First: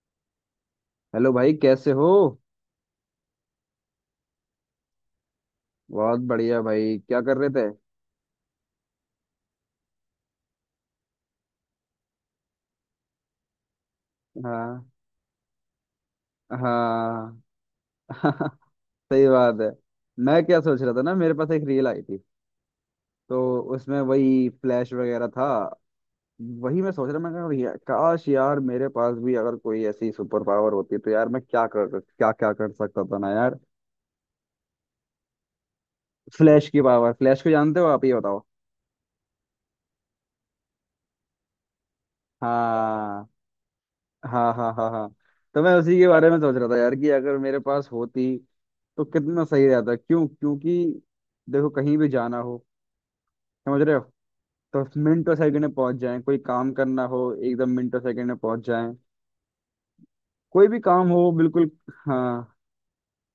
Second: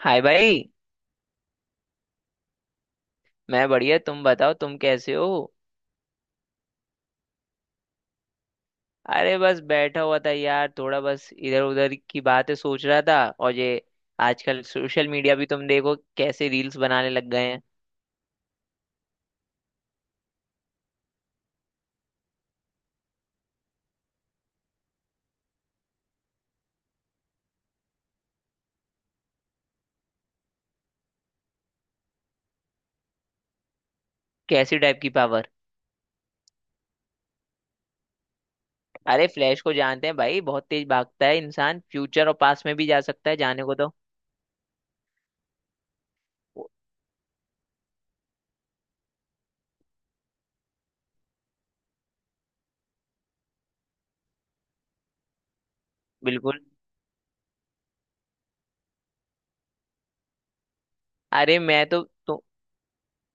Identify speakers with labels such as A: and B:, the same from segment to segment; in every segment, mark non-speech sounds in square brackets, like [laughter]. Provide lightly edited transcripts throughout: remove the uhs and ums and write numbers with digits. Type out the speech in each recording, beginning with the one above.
A: हाय भाई।
B: हेलो भाई, कैसे हो?
A: मैं बढ़िया, तुम बताओ तुम कैसे हो।
B: बहुत बढ़िया भाई। क्या कर रहे थे?
A: अरे बस बैठा हुआ था यार, थोड़ा बस इधर उधर की बातें सोच रहा था। और ये आजकल
B: हाँ।
A: सोशल मीडिया भी तुम देखो कैसे रील्स बनाने लग
B: हाँ।
A: गए हैं।
B: [laughs] सही बात है। मैं क्या सोच रहा था ना, मेरे पास एक रील आई थी। तो उसमें वही फ्लैश वगैरह था। वही मैं सोच रहा, मैं कहा यार, काश यार मेरे पास भी अगर कोई ऐसी सुपर पावर होती तो यार मैं क्या क्या कर सकता था ना यार।
A: कैसी टाइप की पावर?
B: फ्लैश की पावर। फ्लैश को जानते हो आप? ये बताओ।
A: अरे फ्लैश को जानते हैं भाई, बहुत तेज भागता है इंसान, फ्यूचर और पास्ट में भी जा
B: हाँ,
A: सकता है जाने को तो।
B: हाँ, हाँ, हाँ, हाँ। तो मैं उसी के बारे में सोच रहा था यार कि अगर मेरे पास होती तो कितना सही रहता। क्यों? क्योंकि देखो, कहीं भी जाना हो, समझ रहे हो, तो मिनटों सेकंड में पहुंच जाएं। कोई
A: बिल्कुल।
B: काम करना हो एकदम मिनटों सेकंड में पहुंच जाएं। कोई भी काम हो,
A: अरे
B: बिल्कुल।
A: मैं तो,
B: हाँ।
A: तो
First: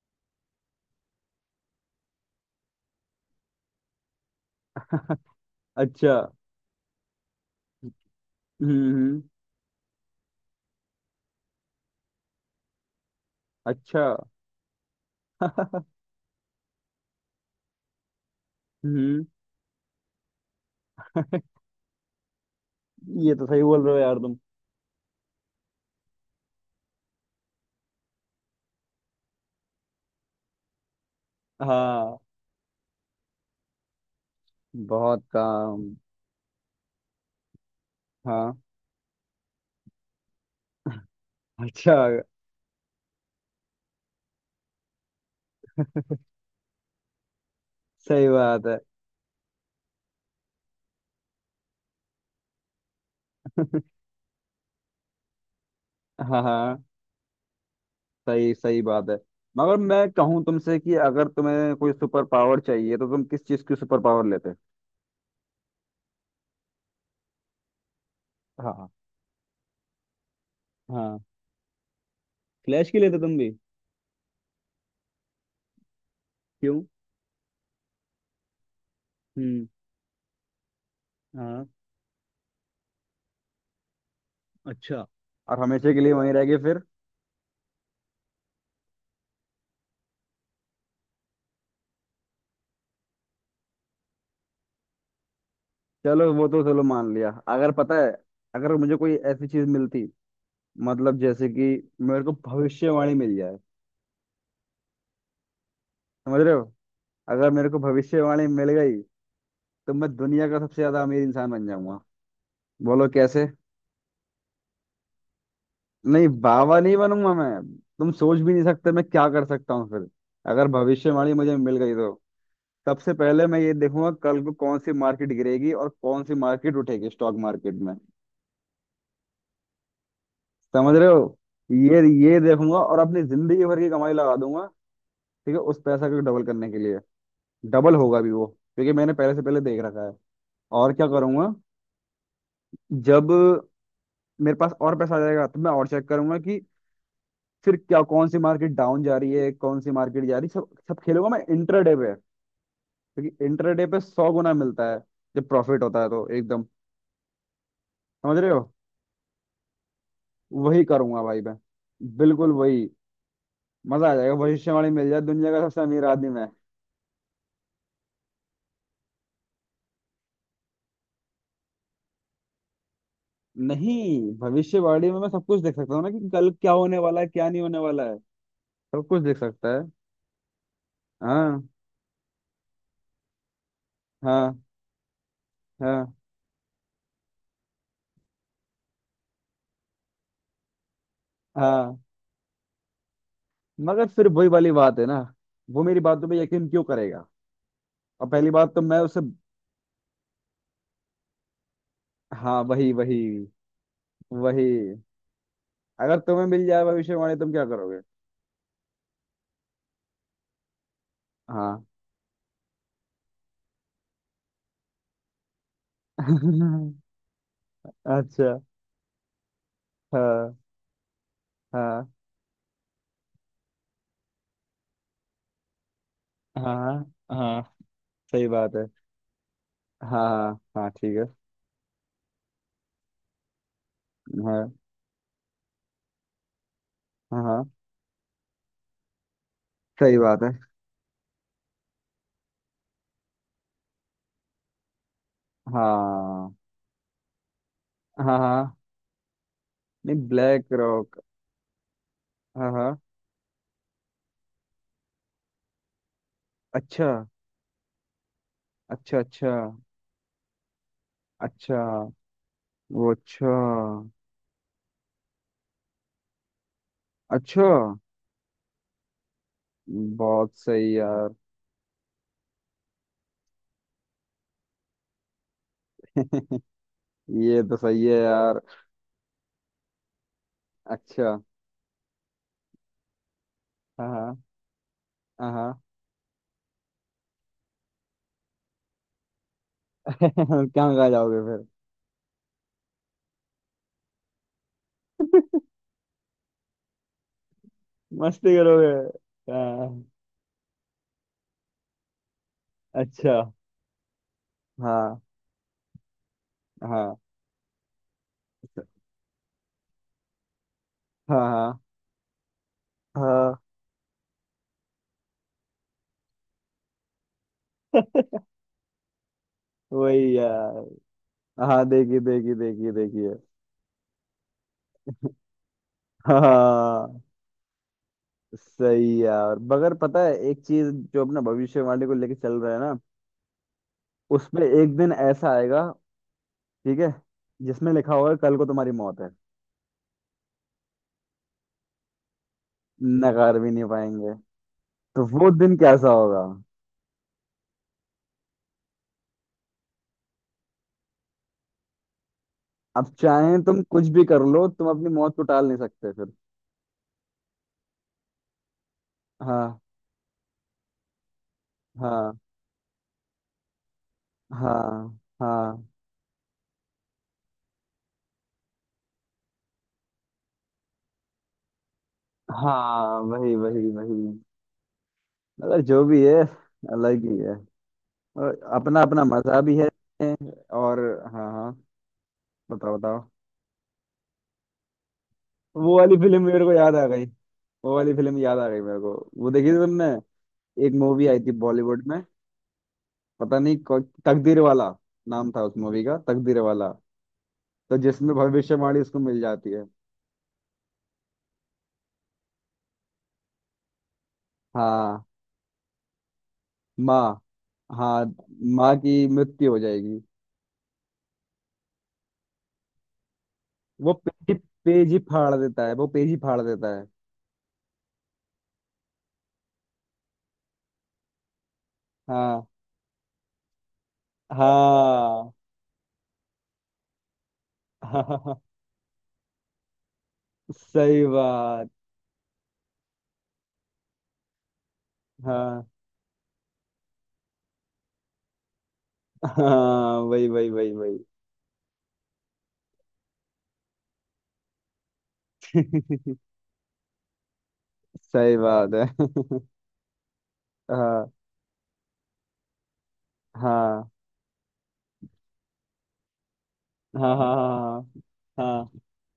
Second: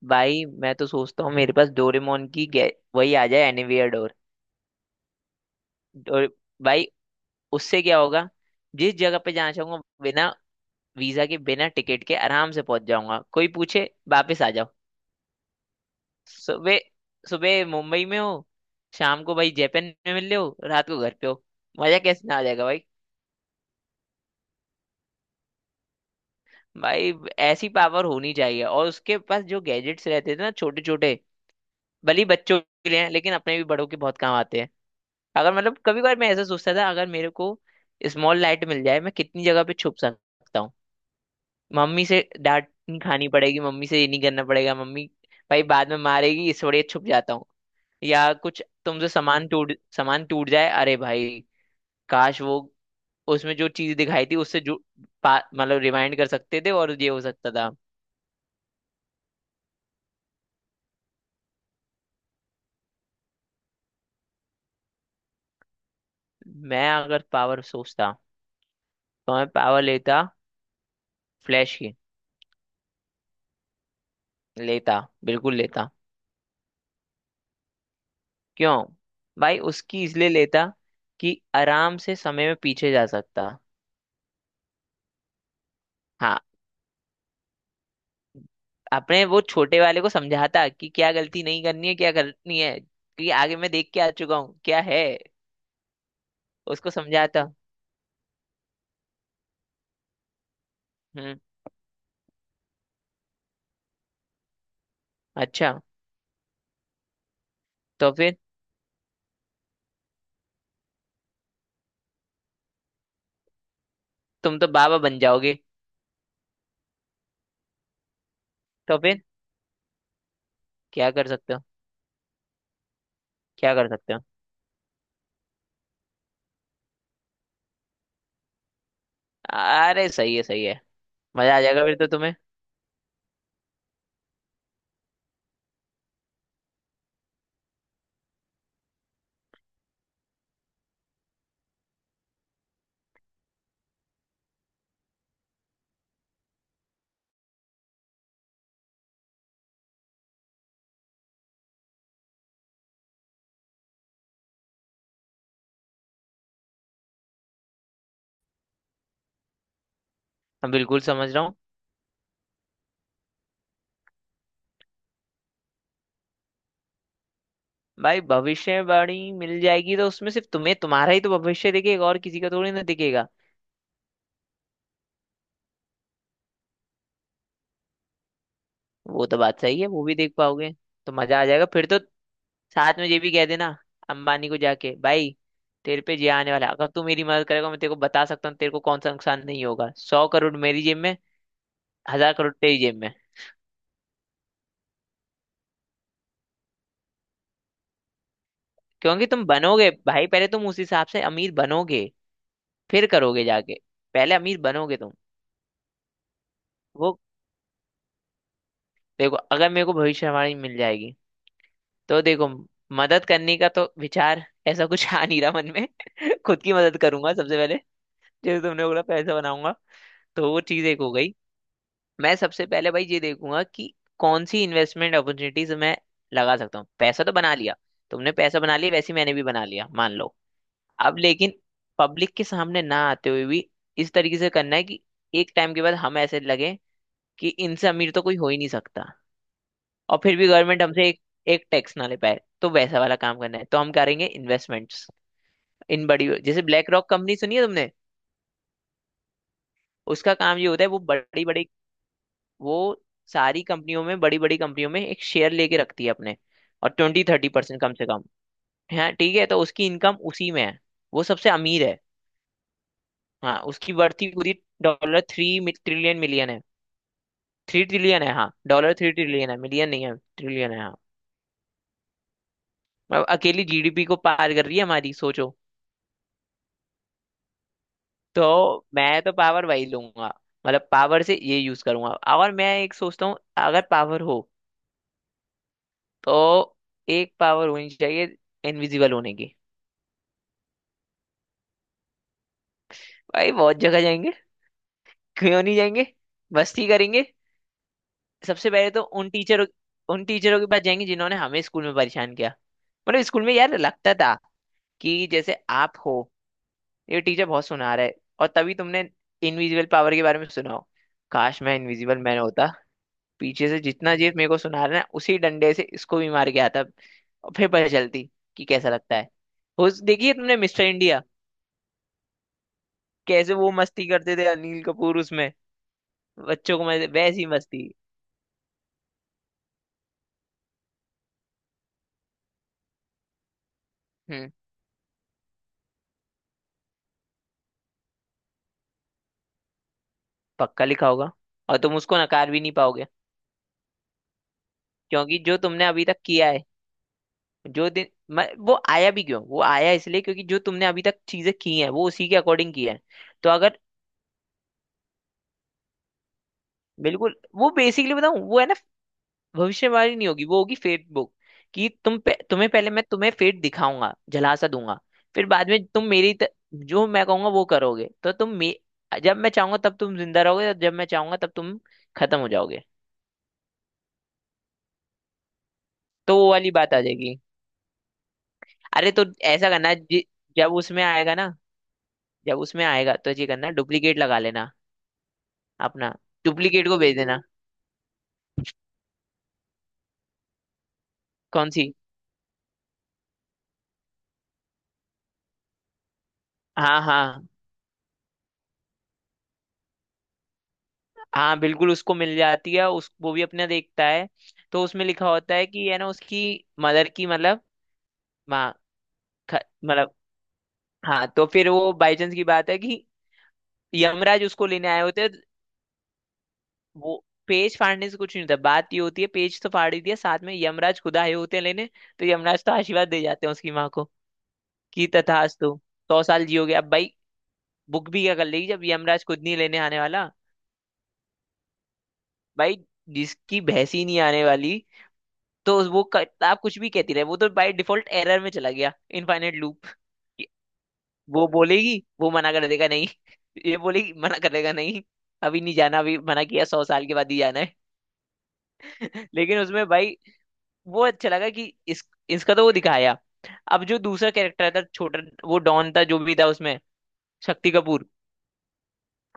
A: भाई मैं तो सोचता हूँ मेरे पास डोरेमोन की वही आ जाए एनीवेयर डोर
B: [laughs] अच्छा।
A: डोर भाई, उससे क्या होगा?
B: हम्म,
A: जिस जगह पे जाना चाहूंगा बिना वीजा के, बिना टिकट के आराम से पहुंच जाऊंगा। कोई पूछे
B: अच्छा।
A: वापस आ जाओ।
B: [laughs]
A: सुबह सुबह मुंबई में हो, शाम
B: हम्म।
A: को भाई जापान में मिल रहे हो, रात को घर पे हो। मजा कैसे ना आ जाएगा भाई।
B: ये तो सही बोल रहे हो यार तुम।
A: भाई ऐसी पावर होनी चाहिए। और उसके पास जो गैजेट्स रहते थे ना छोटे छोटे, भले
B: हाँ।
A: ही बच्चों के लिए हैं लेकिन अपने भी बड़ों के बहुत काम आते हैं।
B: बहुत
A: अगर मतलब
B: काम।
A: कभी कभार मैं ऐसा सोचता था, अगर मेरे को स्मॉल
B: हाँ।
A: लाइट मिल जाए मैं कितनी जगह पे छुप सकता हूँ।
B: अच्छा।
A: मम्मी से डांट नहीं खानी पड़ेगी, मम्मी से ये नहीं करना पड़ेगा। मम्मी भाई बाद में मारेगी, इस बड़े छुप जाता हूँ।
B: सही
A: या कुछ
B: बात है।
A: तुमसे सामान टूट जाए, अरे भाई काश वो उसमें जो
B: [laughs]
A: चीज दिखाई थी उससे जो मतलब रिमाइंड कर
B: हाँ,
A: सकते थे
B: हाँ।
A: और ये हो सकता था।
B: सही सही बात है। मगर मैं कहूँ तुमसे कि अगर तुम्हें कोई सुपर पावर चाहिए तो तुम किस चीज की सुपर पावर लेते?
A: मैं अगर पावर सोचता
B: हाँ,
A: तो मैं पावर लेता
B: हाँ।
A: फ्लैश की।
B: फ्लैश की लेते तुम भी?
A: लेता, बिल्कुल लेता।
B: क्यों?
A: क्यों? भाई
B: हम्म।
A: उसकी इसलिए लेता कि
B: हाँ।
A: आराम से समय में पीछे जा सकता।
B: अच्छा। और हमेशा के लिए वहीं
A: हाँ,
B: रह गए फिर?
A: अपने वो छोटे वाले को समझाता कि क्या गलती नहीं करनी है क्या करनी है, कि आगे मैं देख के आ चुका हूँ क्या है।
B: चलो वो तो चलो
A: उसको
B: मान लिया।
A: समझाता।
B: अगर पता है, अगर मुझे कोई ऐसी चीज मिलती, मतलब
A: हम्म।
B: जैसे कि मेरे को भविष्यवाणी मिल जाए,
A: अच्छा।
B: समझ रहे हो? अगर मेरे को
A: तो फिर
B: भविष्यवाणी मिल गई तो मैं दुनिया का सबसे ज्यादा अमीर इंसान बन जाऊंगा। बोलो कैसे?
A: तुम तो बाबा बन जाओगे।
B: नहीं, बाबा नहीं बनूंगा मैं। तुम सोच भी नहीं सकते
A: तो
B: मैं
A: फिर
B: क्या कर सकता हूँ फिर। अगर
A: क्या कर
B: भविष्यवाणी
A: सकते
B: मुझे
A: हो?
B: मिल गई तो सबसे पहले मैं ये
A: क्या कर
B: देखूंगा
A: सकते हो?
B: कल को कौन सी मार्केट गिरेगी और कौन सी मार्केट उठेगी स्टॉक मार्केट में।
A: अरे सही है, सही है।
B: समझ रहे हो?
A: मजा आ जाएगा फिर
B: ये
A: तो तुम्हें।
B: ये देखूंगा और अपनी जिंदगी भर की कमाई लगा दूंगा। ठीक है, उस पैसा को डबल करने के लिए। डबल होगा भी वो, क्योंकि मैंने पहले से पहले देख रखा है। और क्या करूंगा? जब मेरे पास और पैसा आ जाएगा तो मैं और चेक करूंगा कि फिर क्या, कौन सी मार्केट डाउन जा रही है, कौन सी मार्केट जा रही है। सब सब खेलूंगा मैं इंट्राडे पे, क्योंकि इंटरडे पे 100 गुना मिलता है जब प्रॉफिट होता है, तो एकदम। समझ रहे हो?
A: मैं
B: वही
A: बिल्कुल
B: करूंगा
A: समझ
B: भाई
A: रहा
B: मैं।
A: हूँ।
B: बिल्कुल वही। मजा आ जाएगा भविष्यवाणी मिल जाए, दुनिया का सबसे अमीर आदमी मैं।
A: भाई भविष्यवाणी मिल जाएगी तो उसमें सिर्फ तुम्हें तुम्हारा ही तो भविष्य दिखेगा, और किसी का थोड़ी ना दिखेगा।
B: नहीं, भविष्यवाणी में मैं सब कुछ देख सकता हूँ ना, कि कल क्या होने वाला है, क्या नहीं होने वाला है। सब कुछ
A: वो
B: देख
A: तो बात
B: सकता
A: सही
B: है।
A: है, वो भी देख पाओगे तो मजा आ
B: हाँ,
A: जाएगा फिर तो। साथ में ये भी कह देना अंबानी को
B: हाँ,
A: जाके भाई, तेरे
B: हाँ,
A: पे जे आने वाला है, अगर तू मेरी मदद करेगा मैं तेरे को बता सकता हूँ तेरे को कौन सा नुकसान नहीं होगा। 100 करोड़ मेरी जेब में,
B: हाँ।
A: 1000 करोड़ तेरी जेब में।
B: मगर फिर वही वाली बात है ना, वो मेरी बातों पे यकीन क्यों करेगा? और पहली बात तो मैं उसे।
A: क्योंकि तुम बनोगे भाई, पहले तुम उस हिसाब से अमीर बनोगे
B: हाँ, वही
A: फिर
B: वही
A: करोगे जाके। पहले अमीर
B: वही।
A: बनोगे तुम।
B: अगर तुम्हें मिल जाए
A: वो
B: भविष्यवाणी, तुम क्या करोगे?
A: देखो अगर मेरे को भविष्यवाणी मिल जाएगी
B: हाँ।
A: तो देखो, मदद करने का तो विचार ऐसा कुछ आ नहीं रहा मन में। [laughs] खुद की मदद
B: [laughs]
A: करूंगा सबसे पहले।
B: अच्छा।
A: जैसे तुमने बोला पैसा बनाऊंगा, तो
B: हाँ,
A: वो चीज एक हो गई।
B: हाँ,
A: मैं सबसे पहले भाई ये देखूंगा कि कौन सी इन्वेस्टमेंट अपॉर्चुनिटीज मैं लगा सकता हूँ।
B: हाँ,
A: पैसा तो बना
B: हाँ।
A: लिया, तुमने
B: सही
A: पैसा
B: बात
A: बना
B: है।
A: लिया वैसे ही मैंने भी बना लिया
B: हाँ,
A: मान लो।
B: हाँ, हाँ, ठीक
A: अब
B: है।
A: लेकिन पब्लिक के सामने ना आते हुए भी इस तरीके से
B: हाँ,
A: करना है कि एक टाइम के बाद हम ऐसे लगे
B: हाँ,
A: कि
B: हाँ।
A: इनसे अमीर तो कोई हो ही नहीं सकता।
B: सही
A: और फिर
B: बात
A: भी
B: है।
A: गवर्नमेंट हमसे एक एक टैक्स ना ले पाए, तो वैसा वाला काम करना है। तो हम करेंगे इन्वेस्टमेंट्स इन बड़ी,
B: हाँ,
A: जैसे ब्लैक रॉक कंपनी सुनी है तुमने?
B: हाँ, हाँ। नहीं,
A: उसका काम ये
B: ब्लैक
A: होता है, वो
B: रॉक।
A: बड़ी बड़ी
B: हाँ,
A: वो
B: हाँ।
A: सारी कंपनियों में, बड़ी बड़ी कंपनियों में एक शेयर लेके रखती है अपने। और
B: अच्छा,
A: 20-30% कम से कम है,
B: अच्छा।
A: ठीक है।
B: अच्छा,
A: तो उसकी इनकम उसी में है, वो सबसे
B: अच्छा।
A: अमीर है।
B: वो,
A: हाँ उसकी
B: अच्छा।
A: वर्थ ही पूरी डॉलर 3 ट्रिलियन मिलियन है।
B: अच्छा।
A: 3 ट्रिलियन है, हाँ डॉलर 3 ट्रिलियन है, मिलियन नहीं है
B: बहुत
A: ट्रिलियन है,
B: सही
A: हाँ।
B: यार।
A: अब अकेली जीडीपी को पार कर रही है हमारी, सोचो।
B: [laughs] ये तो सही है यार।
A: तो मैं तो पावर वही लूंगा, मतलब पावर
B: अच्छा।
A: से ये यूज करूंगा। और मैं एक सोचता हूँ अगर पावर
B: हाँ,
A: हो
B: हाँ, हाँ।
A: तो एक पावर होनी चाहिए इनविजिबल होने की।
B: [laughs] क्या खा जाओगे फिर?
A: भाई बहुत जगह जाएंगे, क्यों नहीं जाएंगे, मस्ती करेंगे।
B: मस्ती
A: सबसे
B: करोगे?
A: पहले तो उन टीचरों
B: हाँ।
A: उन टीचरों के पास जाएंगे जिन्होंने हमें स्कूल में परेशान किया। मतलब
B: अच्छा।
A: स्कूल में यार लगता था
B: हाँ।
A: कि जैसे आप हो,
B: हाँ।
A: ये टीचर बहुत सुना रहा है, और तभी तुमने इनविजिबल पावर के बारे में सुना हो,
B: हाँ।
A: काश मैं
B: हाँ।
A: इनविजिबल मैन होता।
B: हाँ।
A: पीछे से जितना जीत मेरे को सुना रहा है ना, उसी डंडे से इसको भी मार के आता और फिर पता चलती कि कैसा लगता है। उस देखिए
B: वही
A: तुमने
B: यार।
A: मिस्टर इंडिया,
B: हाँ, देखिए, देखिए, देखिए, देखिए।
A: कैसे वो मस्ती करते थे अनिल कपूर उसमें, बच्चों को मजे
B: हाँ।
A: वैसी मस्ती।
B: सही यार, मगर पता है एक चीज, जो अपना भविष्यवाणी को लेके चल रहा है ना,
A: हम्म।
B: उसमें एक दिन ऐसा आएगा, ठीक है, जिसमें लिखा होगा कल को तुम्हारी मौत है।
A: पक्का लिखा होगा और तुम उसको नकार भी नहीं पाओगे
B: नकार भी नहीं पाएंगे। तो
A: क्योंकि
B: वो
A: जो
B: दिन
A: तुमने अभी
B: कैसा
A: तक
B: होगा?
A: किया है। जो दिन वो आया भी क्यों, वो आया इसलिए क्योंकि जो तुमने अभी तक चीजें की हैं वो उसी के अकॉर्डिंग की है।
B: अब
A: तो
B: चाहे
A: अगर
B: तुम कुछ भी कर लो, तुम अपनी मौत को टाल नहीं सकते फिर।
A: बिल्कुल वो बेसिकली बताऊं वो है ना,
B: हाँ,
A: भविष्यवाणी नहीं होगी वो होगी फेट बुक। कि
B: हाँ,
A: तुम्हें पहले मैं तुम्हें फेट दिखाऊंगा, झलासा दूंगा।
B: हाँ,
A: फिर बाद
B: हाँ,
A: में तुम जो मैं कहूंगा वो करोगे तो जब मैं चाहूंगा तब तुम जिंदा रहोगे और जब मैं चाहूंगा तब तुम खत्म हो जाओगे।
B: हाँ, वही वही वही। मगर जो भी है,
A: तो वो वाली बात आ
B: अलग ही
A: जाएगी।
B: है। और अपना
A: अरे तो
B: अपना मजा
A: ऐसा
B: भी है।
A: करना जब
B: और
A: उसमें आएगा
B: हाँ,
A: ना,
B: हाँ।
A: जब उसमें
B: बताओ
A: आएगा
B: बताओ।
A: तो ये करना डुप्लीकेट लगा लेना।
B: वो
A: अपना
B: वाली फिल्म मेरे को
A: डुप्लीकेट
B: याद
A: को
B: आ
A: भेज
B: गई।
A: देना।
B: वो वाली फिल्म याद आ गई मेरे को। वो देखी थी तुमने? एक मूवी आई थी
A: कौन सी?
B: बॉलीवुड में। पता नहीं तकदीर वाला नाम था उस मूवी का, तकदीर वाला।
A: हाँ हाँ
B: तो जिसमें भविष्यवाणी उसको मिल जाती है।
A: हाँ, बिल्कुल उसको मिल जाती है, उस वो भी अपना देखता है। तो उसमें
B: हाँ।
A: लिखा होता है कि है ना उसकी मदर की,
B: माँ।
A: मतलब
B: हाँ।
A: माँ।
B: माँ की मृत्यु हो
A: मतलब
B: जाएगी।
A: हाँ तो फिर वो बाई चांस की बात है कि
B: वो
A: यमराज
B: पेज
A: उसको लेने आए
B: पेज ही
A: होते हैं।
B: फाड़ देता है, वो पेज ही फाड़ देता है।
A: वो पेज फाड़ने से कुछ नहीं होता, बात ये होती है पेज तो फाड़ ही दिया, साथ में यमराज खुद आए होते हैं लेने। तो यमराज
B: हाँ,
A: तो आशीर्वाद दे जाते हैं उसकी माँ को, कि
B: हाँ।
A: तथास्तु 100 साल जियोगे। अब भाई
B: [laughs]
A: बुक भी क्या कर
B: हाँ,
A: लेगी जब यमराज खुद नहीं लेने आने वाला।
B: सही बात।
A: भाई जिसकी भैंस ही नहीं आने वाली, तो
B: हाँ,
A: वो किताब कुछ भी कहती रहे, वो तो बाय डिफॉल्ट एरर में चला गया, इनफाइनाइट लूप।
B: हाँ, वही वही वही वही।
A: वो बोलेगी वो मना कर देगा नहीं, ये बोलेगी मना कर देगा नहीं। अभी नहीं जाना, अभी मना
B: [laughs]
A: किया, 100 साल के बाद ही जाना है।
B: सही बात
A: [laughs]
B: है।
A: लेकिन
B: [laughs]
A: उसमें भाई वो अच्छा
B: हाँ,
A: लगा कि इस इसका तो वो दिखाया। अब जो
B: हाँ,
A: दूसरा कैरेक्टर था छोटा, वो डॉन था जो भी था उसमें,
B: हाँ,
A: शक्ति
B: हाँ,
A: कपूर
B: हाँ,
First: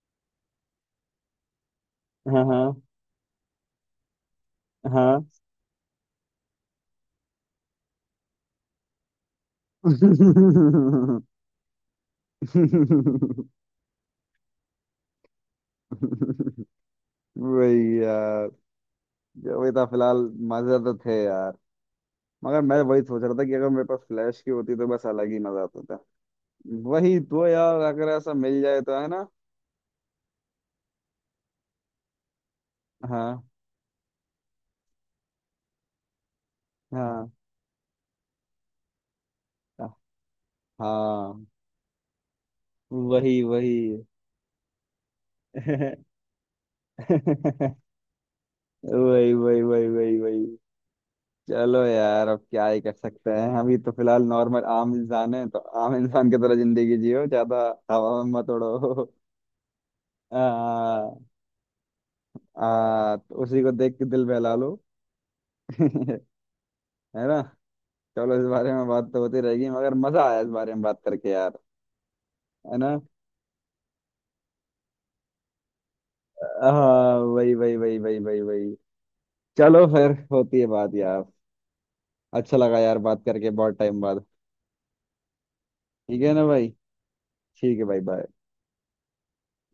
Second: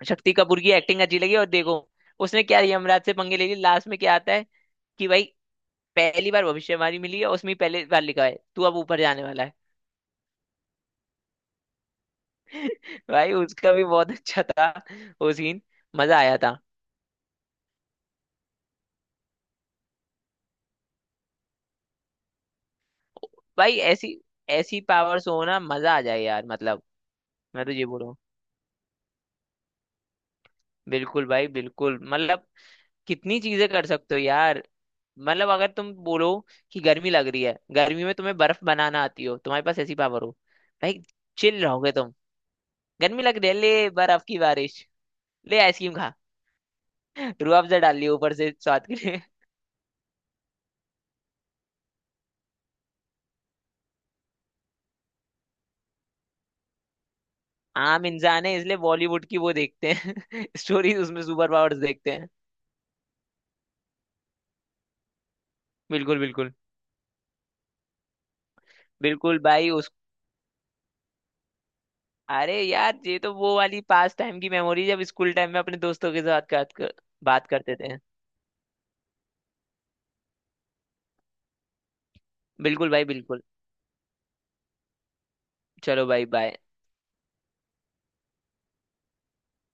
A: शक्ति कपूर की एक्टिंग अच्छी लगी। और देखो उसने
B: हाँ,
A: क्या
B: हाँ,
A: यमराज से पंगे ले लिए, लास्ट में क्या आता है
B: हाँ,
A: कि भाई
B: हाँ।
A: पहली बार भविष्यवाणी मिली है उसमें, पहले बार लिखा है तू अब ऊपर जाने वाला है। [laughs] भाई
B: [laughs]
A: उसका भी बहुत अच्छा था वो सीन, मजा आया था।
B: वही यार। वही था फिलहाल। मजे तो थे यार। मगर मैं वही सोच रहा था कि अगर
A: भाई
B: मेरे पास
A: ऐसी
B: फ्लैश की होती
A: ऐसी
B: तो बस
A: पावर्स
B: अलग ही
A: हो ना
B: मजा आता
A: मजा
B: था।
A: आ जाए यार, मतलब।
B: वही तो
A: मैं तो
B: यार,
A: ये
B: अगर
A: बोलूँ
B: ऐसा मिल जाए तो, है ना?
A: बिल्कुल भाई बिल्कुल, मतलब कितनी
B: हाँ,
A: चीजें कर सकते हो यार। मतलब अगर तुम बोलो कि गर्मी लग
B: हाँ,
A: रही है, गर्मी में तुम्हें बर्फ बनाना आती हो, तुम्हारे पास ऐसी पावर हो, भाई
B: हाँ,
A: चिल रहोगे तुम। गर्मी लग
B: वही
A: रही है,
B: वही।
A: ले बर्फ की बारिश,
B: [laughs]
A: ले आइसक्रीम
B: वही
A: खा। [laughs] रूह अफ़ज़ा डाल लियो ऊपर से स्वाद के लिए।
B: वही वही वही वही। चलो यार, अब क्या ही कर सकते हैं हम? ये तो फिलहाल नॉर्मल आम इंसान है, तो आम इंसान की तरह जिंदगी जियो ज्यादा।
A: [laughs] आम
B: हवा में
A: इंसान
B: मत
A: है इसलिए
B: उड़ो।
A: बॉलीवुड की वो देखते हैं
B: [laughs]
A: [laughs] स्टोरीज,
B: आ,
A: उसमें सुपर पावर्स देखते।
B: आ, तो उसी को देख के दिल बहला लो। [laughs]
A: बिल्कुल,
B: है
A: बिल्कुल,
B: ना। चलो, इस बारे में बात तो
A: बिल्कुल
B: होती रहेगी,
A: भाई। उस
B: मगर मजा आया इस बारे में बात करके यार।
A: अरे
B: है ना।
A: यार ये तो वो वाली पास टाइम की मेमोरी, जब स्कूल टाइम में अपने दोस्तों के साथ
B: हाँ,
A: बात
B: वही वही
A: करते थे।
B: वही वही वही वही। चलो, फिर होती है बात यार। अच्छा लगा
A: बिल्कुल
B: यार
A: भाई
B: बात
A: बिल्कुल।
B: करके बहुत टाइम बाद।
A: चलो
B: ठीक
A: भाई
B: है ना
A: बाय।
B: भाई? ठीक है भाई, बाय।